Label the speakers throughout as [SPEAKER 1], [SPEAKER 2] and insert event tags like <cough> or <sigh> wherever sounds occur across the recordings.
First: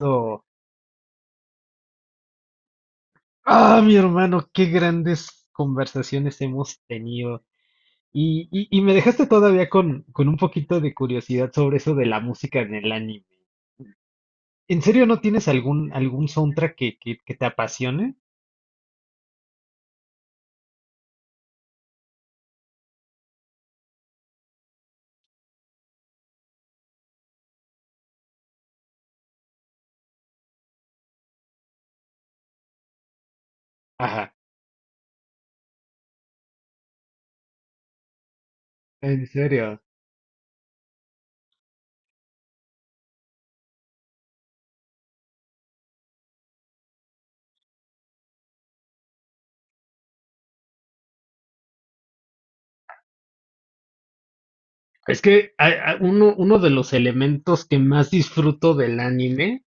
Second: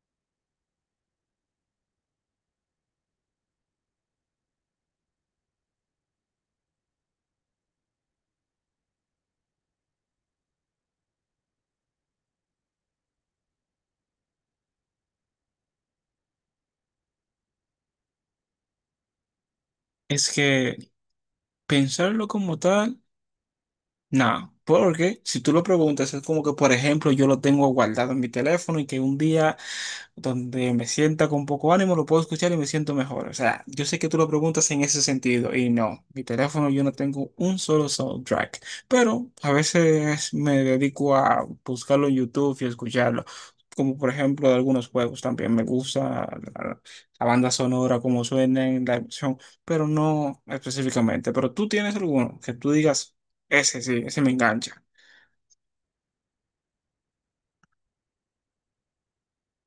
[SPEAKER 1] Oh, ah, mi hermano, qué grandes conversaciones hemos tenido. Y me dejaste todavía con un poquito de curiosidad sobre eso de la música en el anime. ¿En serio no tienes algún, algún soundtrack que te apasione?
[SPEAKER 2] Es que pensarlo como tal, nada, porque si tú lo preguntas, es como que, por ejemplo, yo lo tengo guardado en mi teléfono y que un día donde me sienta con poco ánimo, lo puedo escuchar y me siento mejor. O sea, yo sé que tú lo
[SPEAKER 1] Ajá,
[SPEAKER 2] preguntas en ese sentido y no, mi teléfono yo no tengo un solo soundtrack,
[SPEAKER 1] en
[SPEAKER 2] pero a
[SPEAKER 1] serio.
[SPEAKER 2] veces me dedico a buscarlo en YouTube y escucharlo. Como por ejemplo de algunos juegos también me gusta la banda sonora, cómo suenan la emoción, pero no específicamente. Pero tú tienes alguno que tú digas, ese sí, ese me engancha.
[SPEAKER 1] Es que a- uno, uno de los elementos que más disfruto del anime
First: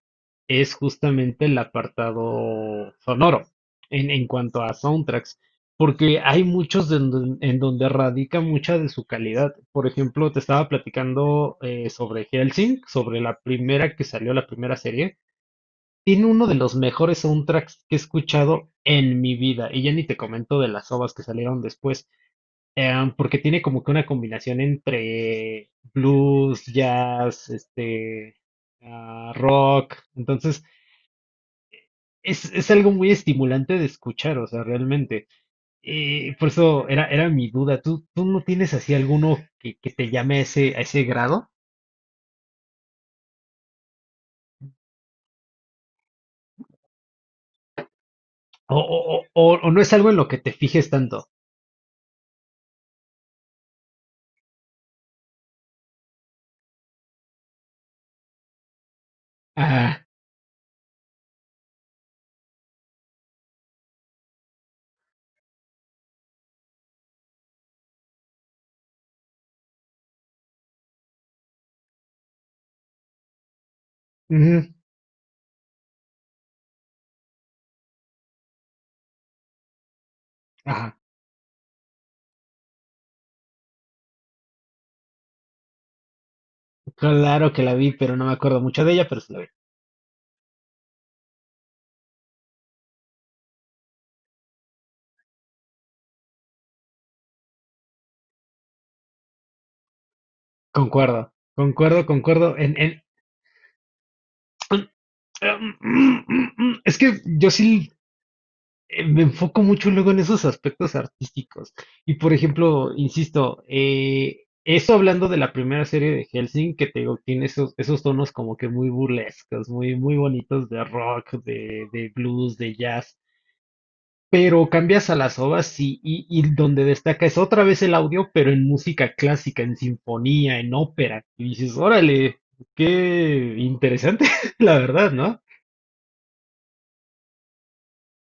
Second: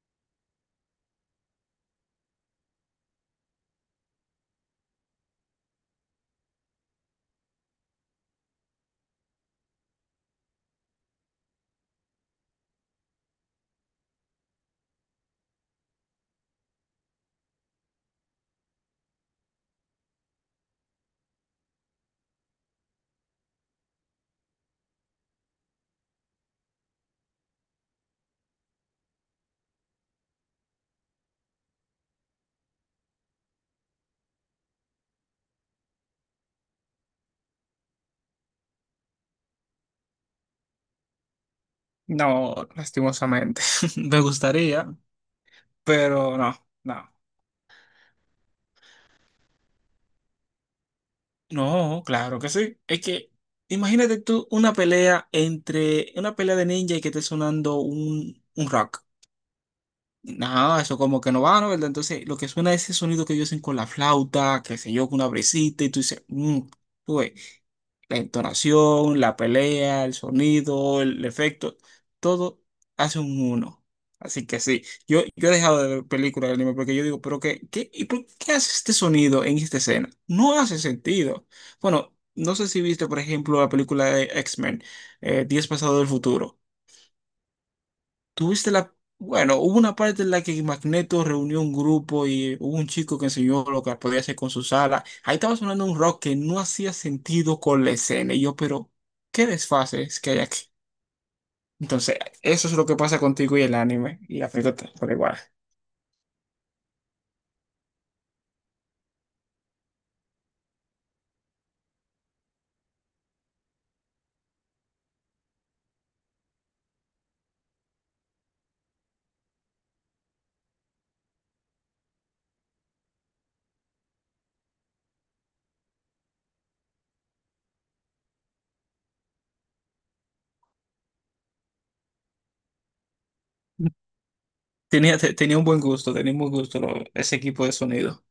[SPEAKER 1] es justamente el apartado sonoro en cuanto a soundtracks, porque hay muchos en donde radica mucha de su calidad. Por ejemplo, te estaba platicando sobre Hellsing, sobre la primera que salió, la primera serie. Tiene uno de los mejores soundtracks que he escuchado en mi vida, y ya ni te comento de las ovas que salieron después. Porque tiene como que una combinación entre blues, jazz, este, ah, rock. Entonces, es algo muy estimulante de escuchar, o sea, realmente. Y por eso era, era mi duda. ¿Tú no tienes así alguno que te llame a ese grado?
[SPEAKER 2] No, lastimosamente. <laughs> Me gustaría, pero no, no.
[SPEAKER 1] O, o no es algo en lo que te fijes tanto?
[SPEAKER 2] No, claro que sí. Es que imagínate tú una pelea entre una pelea de ninja y que esté sonando un rock.
[SPEAKER 1] Ah,
[SPEAKER 2] No, eso como que no va, ¿no? ¿Verdad? Entonces, lo que suena es ese sonido que ellos hacen con la flauta, qué sé yo, con una brisita, y tú dices, mmm, la entonación, la pelea, el sonido, el efecto, todo hace un uno. Así que
[SPEAKER 1] ujú,
[SPEAKER 2] sí, yo he dejado de ver películas de anime porque yo digo, pero qué, ¿y por qué hace este sonido en esta escena? No hace
[SPEAKER 1] ajá.
[SPEAKER 2] sentido. Bueno, no sé si viste, por ejemplo, la película de X-Men, Días Pasados del Futuro.
[SPEAKER 1] Claro que la vi, pero no me acuerdo
[SPEAKER 2] Tuviste
[SPEAKER 1] mucho de
[SPEAKER 2] la...
[SPEAKER 1] ella, pero sí la vi.
[SPEAKER 2] Bueno, hubo una parte en la que Magneto reunió un grupo y hubo un chico que enseñó lo que podía hacer con sus alas. Ahí estaba sonando un rock que no hacía sentido con la escena. Y yo, pero, ¿qué desfases que hay aquí?
[SPEAKER 1] Concuerdo, concuerdo,
[SPEAKER 2] Entonces,
[SPEAKER 1] concuerdo.
[SPEAKER 2] eso es lo que pasa contigo y el anime. Y la película
[SPEAKER 1] <clears throat>
[SPEAKER 2] por igual.
[SPEAKER 1] <clears throat> Mm, es que yo sí me enfoco mucho luego en esos aspectos artísticos. Y por ejemplo, insisto, eso hablando de la primera serie de Hellsing, que te digo, tiene esos, esos tonos como que muy burlescos, muy, muy bonitos de rock, de blues, de jazz. Pero cambias a las ovas y donde destaca es otra vez el audio, pero en música clásica, en sinfonía, en ópera. Y dices, órale, qué
[SPEAKER 2] <laughs>
[SPEAKER 1] interesante, <laughs> la verdad,
[SPEAKER 2] Tenía, te-
[SPEAKER 1] ¿no?
[SPEAKER 2] tenía un buen gusto, ese equipo de sonido.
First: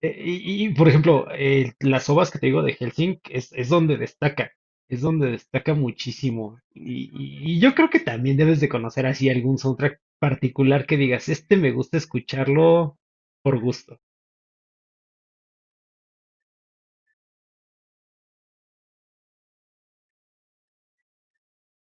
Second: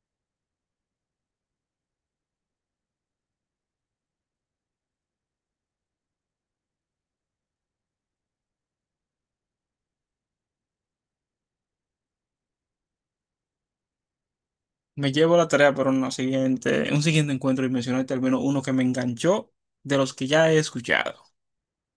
[SPEAKER 1] Y, por ejemplo, las ovas que te digo de Helsinki es donde destaca muchísimo. Y yo creo que también debes de conocer así algún soundtrack particular que digas, este me gusta escucharlo por gusto.
[SPEAKER 2] Me llevo la tarea para un siguiente encuentro y mencionarte al menos uno que me enganchó de los que ya he escuchado.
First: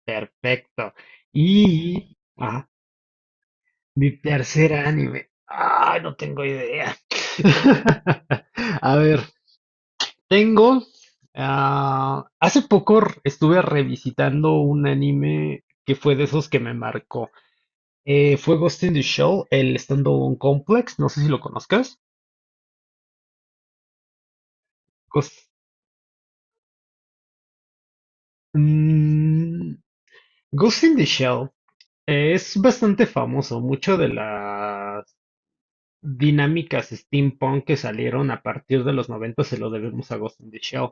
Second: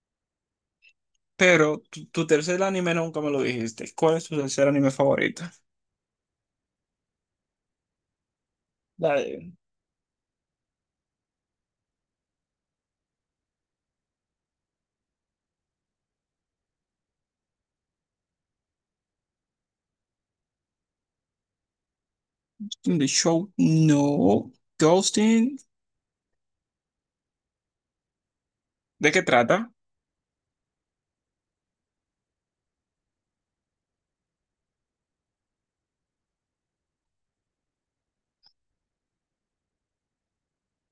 [SPEAKER 1] Perfecto.
[SPEAKER 2] Pero tu,
[SPEAKER 1] Y,
[SPEAKER 2] tu tercer
[SPEAKER 1] ah,
[SPEAKER 2] anime nunca me lo dijiste.
[SPEAKER 1] mi
[SPEAKER 2] ¿Cuál es tu tercer
[SPEAKER 1] tercer
[SPEAKER 2] anime
[SPEAKER 1] anime.
[SPEAKER 2] favorito?
[SPEAKER 1] Ay, no tengo idea. <laughs> A
[SPEAKER 2] La
[SPEAKER 1] ver,
[SPEAKER 2] de-
[SPEAKER 1] tengo. Ah, estuve revisitando un anime que fue de esos que me marcó. Fue Ghost in the Shell, el Standalone Complex, no sé si lo conozcas.
[SPEAKER 2] The Show No.
[SPEAKER 1] Ghost,
[SPEAKER 2] Ghosting. ¿De qué trata?
[SPEAKER 1] mm, Ghost in the Shell es bastante famoso, mucho de las dinámicas steampunk que salieron a partir de los 90 se lo debemos a Ghost in the Shell.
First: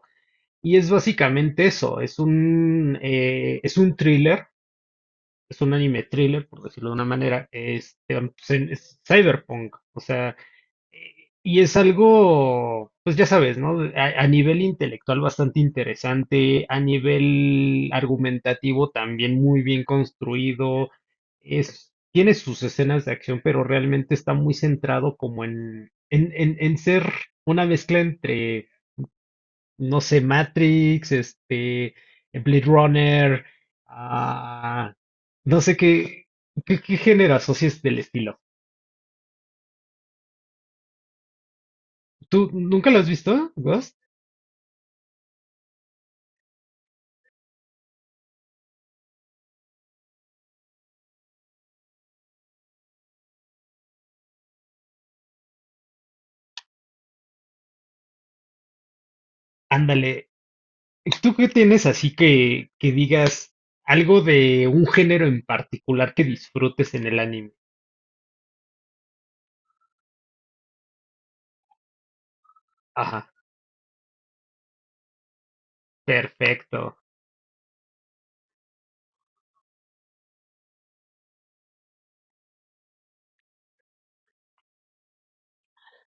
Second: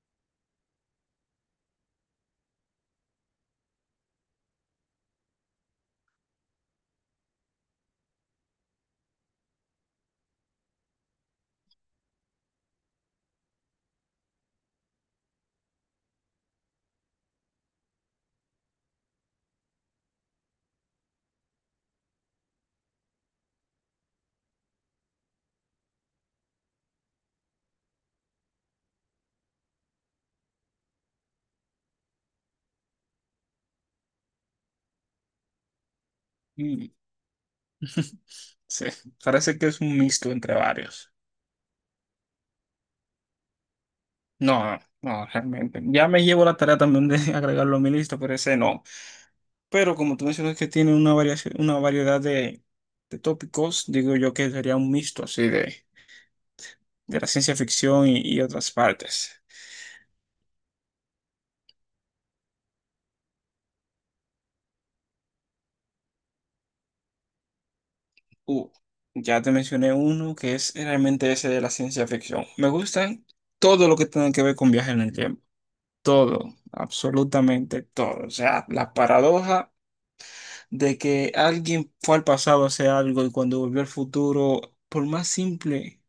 [SPEAKER 1] Y es básicamente eso, es un thriller, es un anime thriller, por decirlo de una manera, este, es, es cyberpunk, o sea... eh, Y es algo, pues ya sabes, ¿no? A nivel intelectual bastante interesante, a nivel argumentativo también muy bien construido. Es, tiene sus escenas de acción, pero realmente está muy centrado como en ser una mezcla entre, no sé, Matrix, este, Blade Runner, ah, no sé qué, qué,
[SPEAKER 2] Mm,
[SPEAKER 1] qué género asocies del estilo.
[SPEAKER 2] sí, parece que es un mixto entre varios.
[SPEAKER 1] ¿Tú nunca lo has visto, Ghost?
[SPEAKER 2] No, no, realmente. Ya me llevo la tarea también de <laughs> agregarlo a mi lista, pero ese no. Pero como tú mencionas que tiene una variedad de tópicos, digo yo que sería un mixto así de la ciencia ficción y otras partes.
[SPEAKER 1] Ándale, ¿tú qué tienes así que digas algo de un género en particular que disfrutes en el anime?
[SPEAKER 2] Uh, ya te mencioné uno que es realmente ese de la ciencia ficción. Me gustan
[SPEAKER 1] Ajá,
[SPEAKER 2] todo lo que tenga que ver con viajes en el tiempo. Todo,
[SPEAKER 1] perfecto.
[SPEAKER 2] absolutamente todo. O sea, la paradoja de que alguien fue al pasado a hacer algo y cuando volvió al futuro, por más simple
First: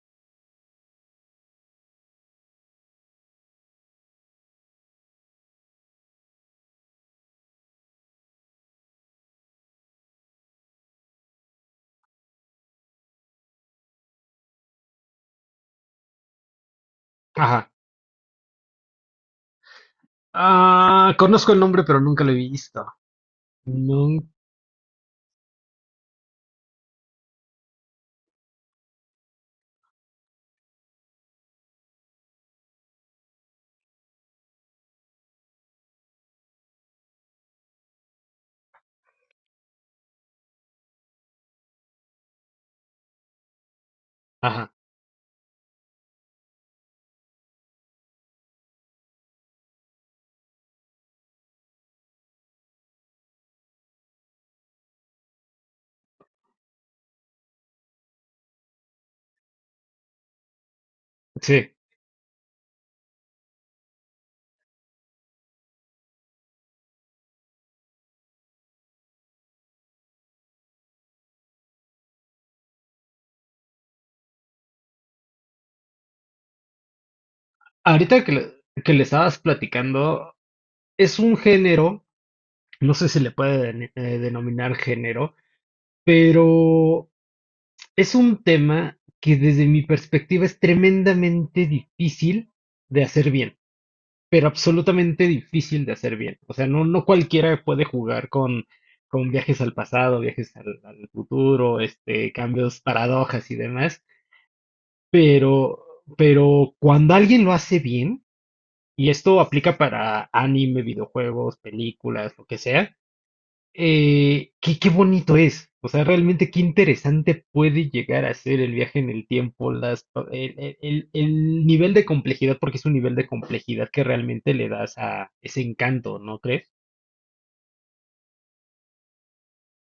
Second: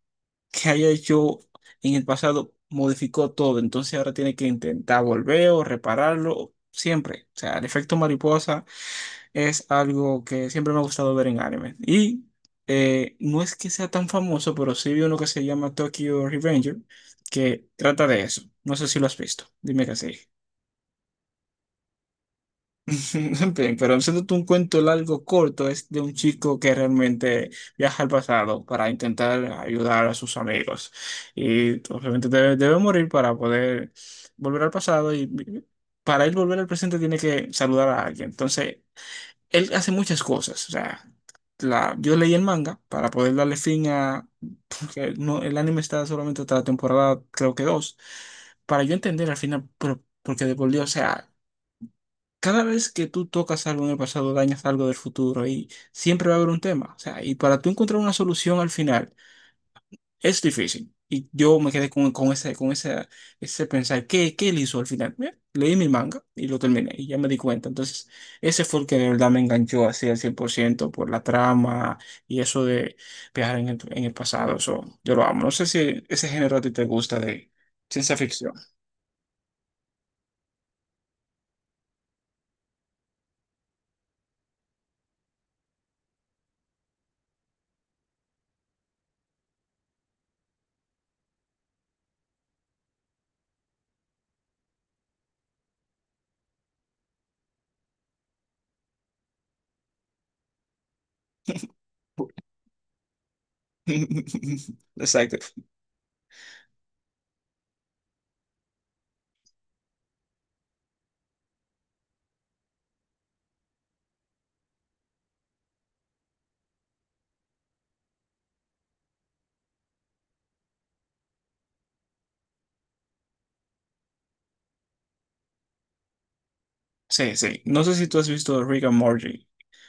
[SPEAKER 2] que haya hecho en el pasado, modificó todo. Entonces ahora tiene que intentar volver o repararlo siempre. O sea, el efecto mariposa es algo que siempre me ha gustado ver en anime. Y no es que sea tan famoso, pero sí vi uno que se llama Tokyo Revenger, que
[SPEAKER 1] Ajá.
[SPEAKER 2] trata de eso. No sé si lo has visto, dime que sí.
[SPEAKER 1] Ah, conozco el nombre, pero nunca lo he visto.
[SPEAKER 2] <laughs> Bien, pero
[SPEAKER 1] Nun-
[SPEAKER 2] haciéndote un cuento largo, corto, es de un chico que realmente viaja al pasado para intentar ayudar a sus amigos. Y obviamente debe morir para poder volver al pasado y para él volver al presente tiene que saludar a alguien. Entonces, él hace muchas cosas. O sea, yo leí el manga para poder darle fin a...
[SPEAKER 1] ajá,
[SPEAKER 2] Porque no, el anime está solamente hasta la temporada, creo que dos, para yo entender al final, porque de por Dios, o sea, cada vez que tú tocas algo en el pasado, dañas algo del futuro y siempre va a haber un tema. O sea, y para tú encontrar una solución al final. Es difícil. Y yo me
[SPEAKER 1] sí.
[SPEAKER 2] quedé con ese pensar, ¿qué él hizo al final? Bien, leí mi manga y lo terminé y ya me di cuenta. Entonces, ese fue el que de verdad me enganchó así al 100% por ciento por la trama y eso de viajar en el pasado. Eso, yo lo amo. No sé si ese género a ti te gusta de ciencia
[SPEAKER 1] Ahorita
[SPEAKER 2] ficción.
[SPEAKER 1] que le estabas platicando, es un género, no sé si le puede denominar género, pero es un tema que desde mi perspectiva es tremendamente difícil de hacer bien. Pero absolutamente difícil de hacer bien. O sea, no, no cualquiera puede jugar con viajes al pasado, viajes al, al futuro, este, cambios, paradojas y demás,
[SPEAKER 2] <laughs> Exacto.
[SPEAKER 1] pero, pero cuando alguien lo hace bien, y esto aplica para anime, videojuegos, películas, lo que sea, qué, qué bonito es. O sea, realmente qué interesante puede llegar a ser el viaje en el tiempo, las, el, el nivel de complejidad, porque es un nivel de complejidad que realmente le das a ese encanto, ¿no crees?
[SPEAKER 2] Sí, sí. No sé si tú has visto Rick and Morty.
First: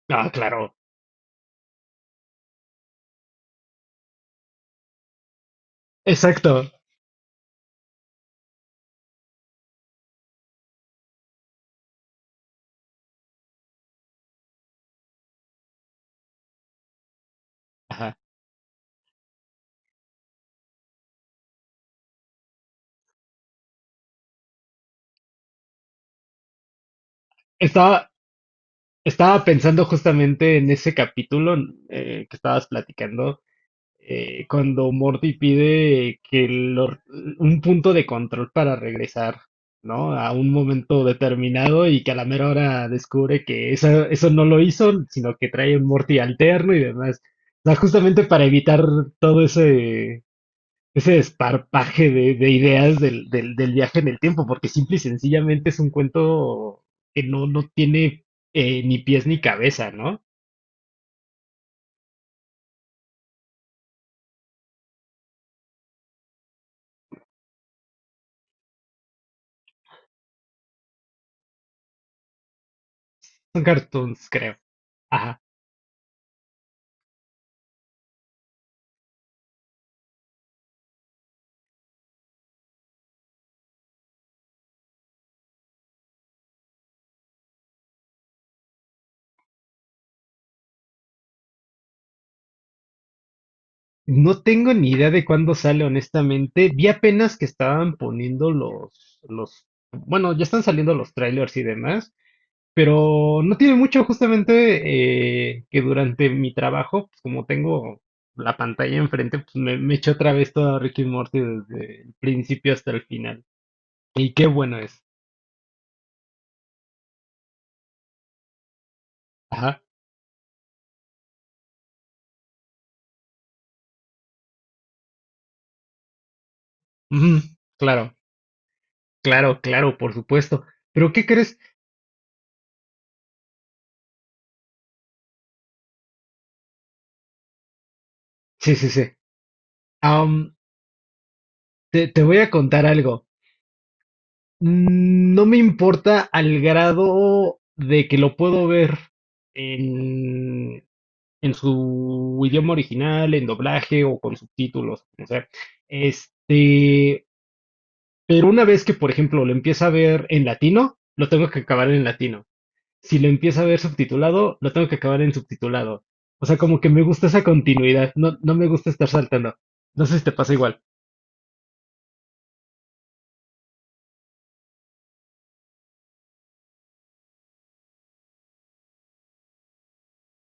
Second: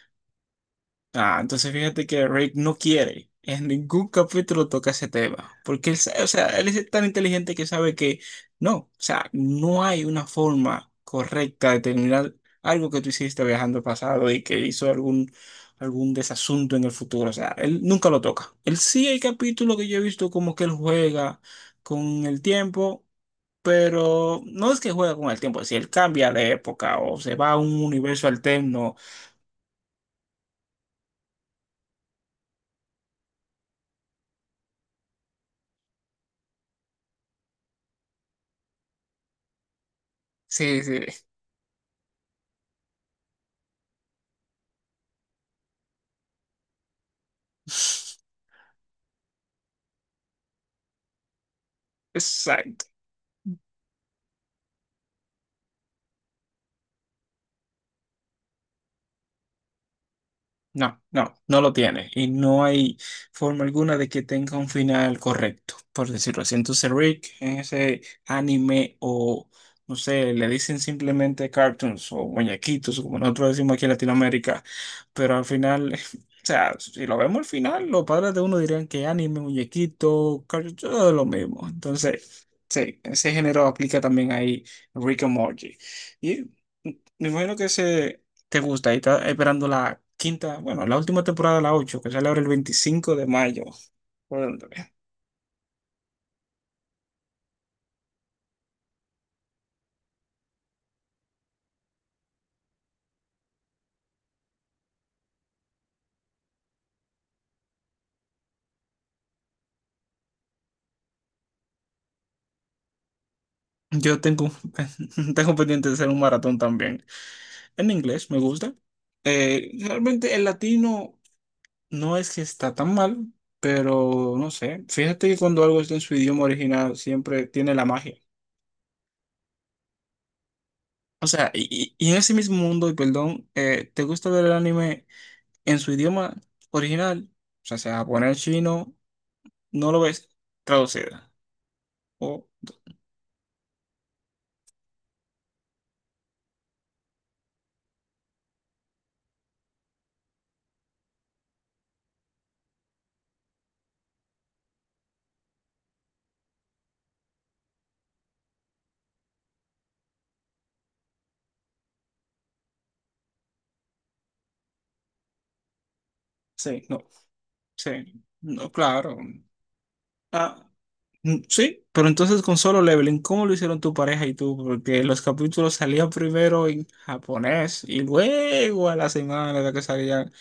[SPEAKER 1] Ah, claro.
[SPEAKER 2] Ah, entonces fíjate que Rick no quiere. En ningún capítulo toca ese tema. Porque él, o sea, él
[SPEAKER 1] Exacto.
[SPEAKER 2] es tan inteligente que sabe que no, o sea, no hay una forma correcta de terminar algo que tú hiciste viajando al pasado y que hizo algún desasunto en el futuro. O sea, él nunca
[SPEAKER 1] Ajá.
[SPEAKER 2] lo toca. Él sí hay capítulos que yo he visto como que él juega con el tiempo. Pero no es que juega con el tiempo, si él cambia de época o se va a un
[SPEAKER 1] Estaba,
[SPEAKER 2] universo alterno,
[SPEAKER 1] estaba pensando justamente en ese capítulo que estabas platicando. Eh, cuando Morty pide que lo- un punto de control para regresar, ¿no? A un
[SPEAKER 2] sí,
[SPEAKER 1] momento
[SPEAKER 2] sí.
[SPEAKER 1] determinado y que a la mera hora descubre que eso no lo hizo, sino que trae un Morty alterno y demás. O sea, justamente
[SPEAKER 2] <laughs>
[SPEAKER 1] para evitar todo ese, ese desparpaje de
[SPEAKER 2] Exacto.
[SPEAKER 1] ideas del viaje en el tiempo, porque simple y sencillamente es un cuento que no, no tiene ni pies ni cabeza, ¿no?
[SPEAKER 2] No, no, no lo tiene. Y no hay forma alguna de que tenga un final correcto, por decirlo así. Entonces Rick en ese anime o, no sé, le dicen simplemente cartoons o muñequitos, como nosotros
[SPEAKER 1] Son
[SPEAKER 2] decimos aquí en
[SPEAKER 1] cartoons, creo.
[SPEAKER 2] Latinoamérica, pero
[SPEAKER 1] Ajá.
[SPEAKER 2] al final, <laughs> o sea, si lo vemos al final, los padres de uno dirían que anime, muñequito, cartoon, todo lo mismo. Entonces, sí, ese género aplica también ahí Rick and Morty. Y me imagino que ese... te gusta y estás esperando la quinta, bueno, la última temporada, la 8 que sale ahora el 25 de mayo.
[SPEAKER 1] No
[SPEAKER 2] Bueno,
[SPEAKER 1] tengo ni idea de cuándo sale, honestamente. Vi apenas que estaban poniendo bueno, ya están saliendo los trailers y demás, pero no tiene mucho justamente que durante mi trabajo, pues como tengo la pantalla enfrente, pues me eché otra vez todo Ricky Morty desde el principio hasta el final.
[SPEAKER 2] yo
[SPEAKER 1] Y qué
[SPEAKER 2] tengo,
[SPEAKER 1] bueno es.
[SPEAKER 2] <laughs> tengo pendiente de hacer un maratón también. En inglés me gusta.
[SPEAKER 1] Ajá.
[SPEAKER 2] Realmente el latino no es que está tan mal, pero no sé. Fíjate que cuando algo está en su idioma original
[SPEAKER 1] Ujú.
[SPEAKER 2] siempre tiene la
[SPEAKER 1] Claro,
[SPEAKER 2] magia.
[SPEAKER 1] claro, claro, por supuesto. Pero ¿qué
[SPEAKER 2] O sea,
[SPEAKER 1] crees?
[SPEAKER 2] y en ese mismo mundo, y perdón, ¿te gusta ver el anime en su idioma original? O sea, sea japonés,
[SPEAKER 1] Sí, sí,
[SPEAKER 2] chino,
[SPEAKER 1] sí.
[SPEAKER 2] no lo ves
[SPEAKER 1] Am,
[SPEAKER 2] traducido.
[SPEAKER 1] te voy
[SPEAKER 2] O
[SPEAKER 1] a contar algo. Mm, no me importa al grado de que lo puedo ver en, en su idioma original, en doblaje o con subtítulos, como sea. Este, pero una vez que, por ejemplo, lo empieza a ver en latino, lo tengo que acabar en latino. Si lo empieza a ver subtitulado, lo tengo que acabar en subtitulado. O sea, como
[SPEAKER 2] Sí,
[SPEAKER 1] que
[SPEAKER 2] no,
[SPEAKER 1] me gusta esa continuidad,
[SPEAKER 2] sí,
[SPEAKER 1] no, no me
[SPEAKER 2] no,
[SPEAKER 1] gusta estar
[SPEAKER 2] claro.
[SPEAKER 1] saltando. No sé si te pasa
[SPEAKER 2] Ah,
[SPEAKER 1] igual.
[SPEAKER 2] mm, sí, pero entonces con Solo Leveling, ¿cómo lo hicieron tu pareja y tú? Porque los capítulos salían primero en japonés y luego a la semana era que salían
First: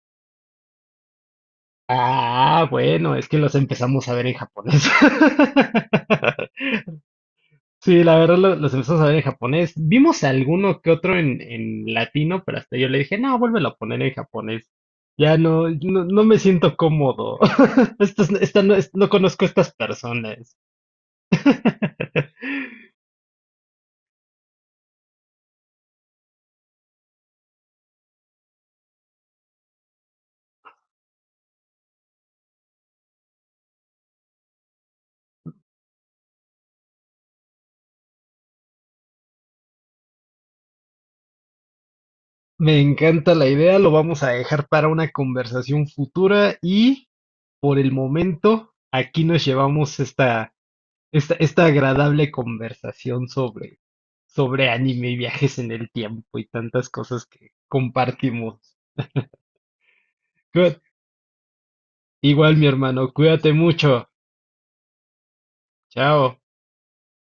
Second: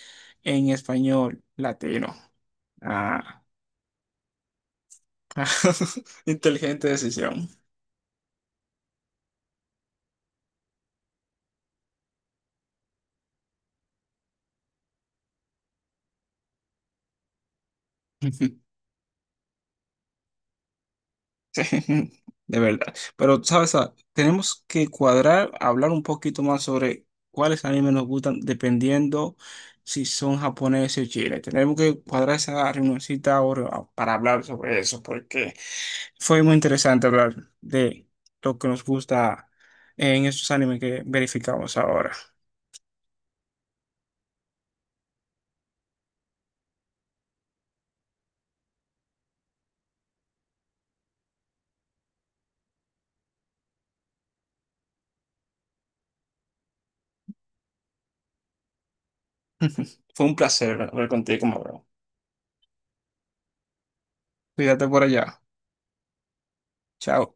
[SPEAKER 2] en español latino.
[SPEAKER 1] Ah, bueno, es que
[SPEAKER 2] Ah,
[SPEAKER 1] los empezamos a ver en japonés.
[SPEAKER 2] <laughs>
[SPEAKER 1] <laughs>
[SPEAKER 2] inteligente decisión.
[SPEAKER 1] Sí, la verdad los empezamos a ver en japonés. Vimos alguno que otro en latino, pero hasta yo le dije, no, vuélvelo a poner en japonés. Ya no, no, no me siento cómodo. <laughs> Esta no,
[SPEAKER 2] <laughs>
[SPEAKER 1] no conozco a estas personas.
[SPEAKER 2] Sí, <laughs>
[SPEAKER 1] <laughs>
[SPEAKER 2] de verdad. Pero, ¿sabes? Tenemos que cuadrar, hablar un poquito más sobre cuáles animes nos gustan, dependiendo si son japoneses o chiles. Tenemos que cuadrar esa reunioncita ahora para hablar sobre eso, porque fue muy interesante hablar de lo que nos gusta en estos animes que verificamos ahora.
[SPEAKER 1] Me encanta la idea, lo vamos a dejar para una conversación futura y por el momento aquí nos llevamos esta, esta, esta agradable conversación sobre, sobre anime y viajes en el tiempo y tantas cosas que compartimos.
[SPEAKER 2] <laughs> Fue un
[SPEAKER 1] Cuí-
[SPEAKER 2] placer hablar contigo, bro.
[SPEAKER 1] igual mi hermano, cuídate mucho.
[SPEAKER 2] Cuídate por allá.
[SPEAKER 1] Chao.
[SPEAKER 2] Chao.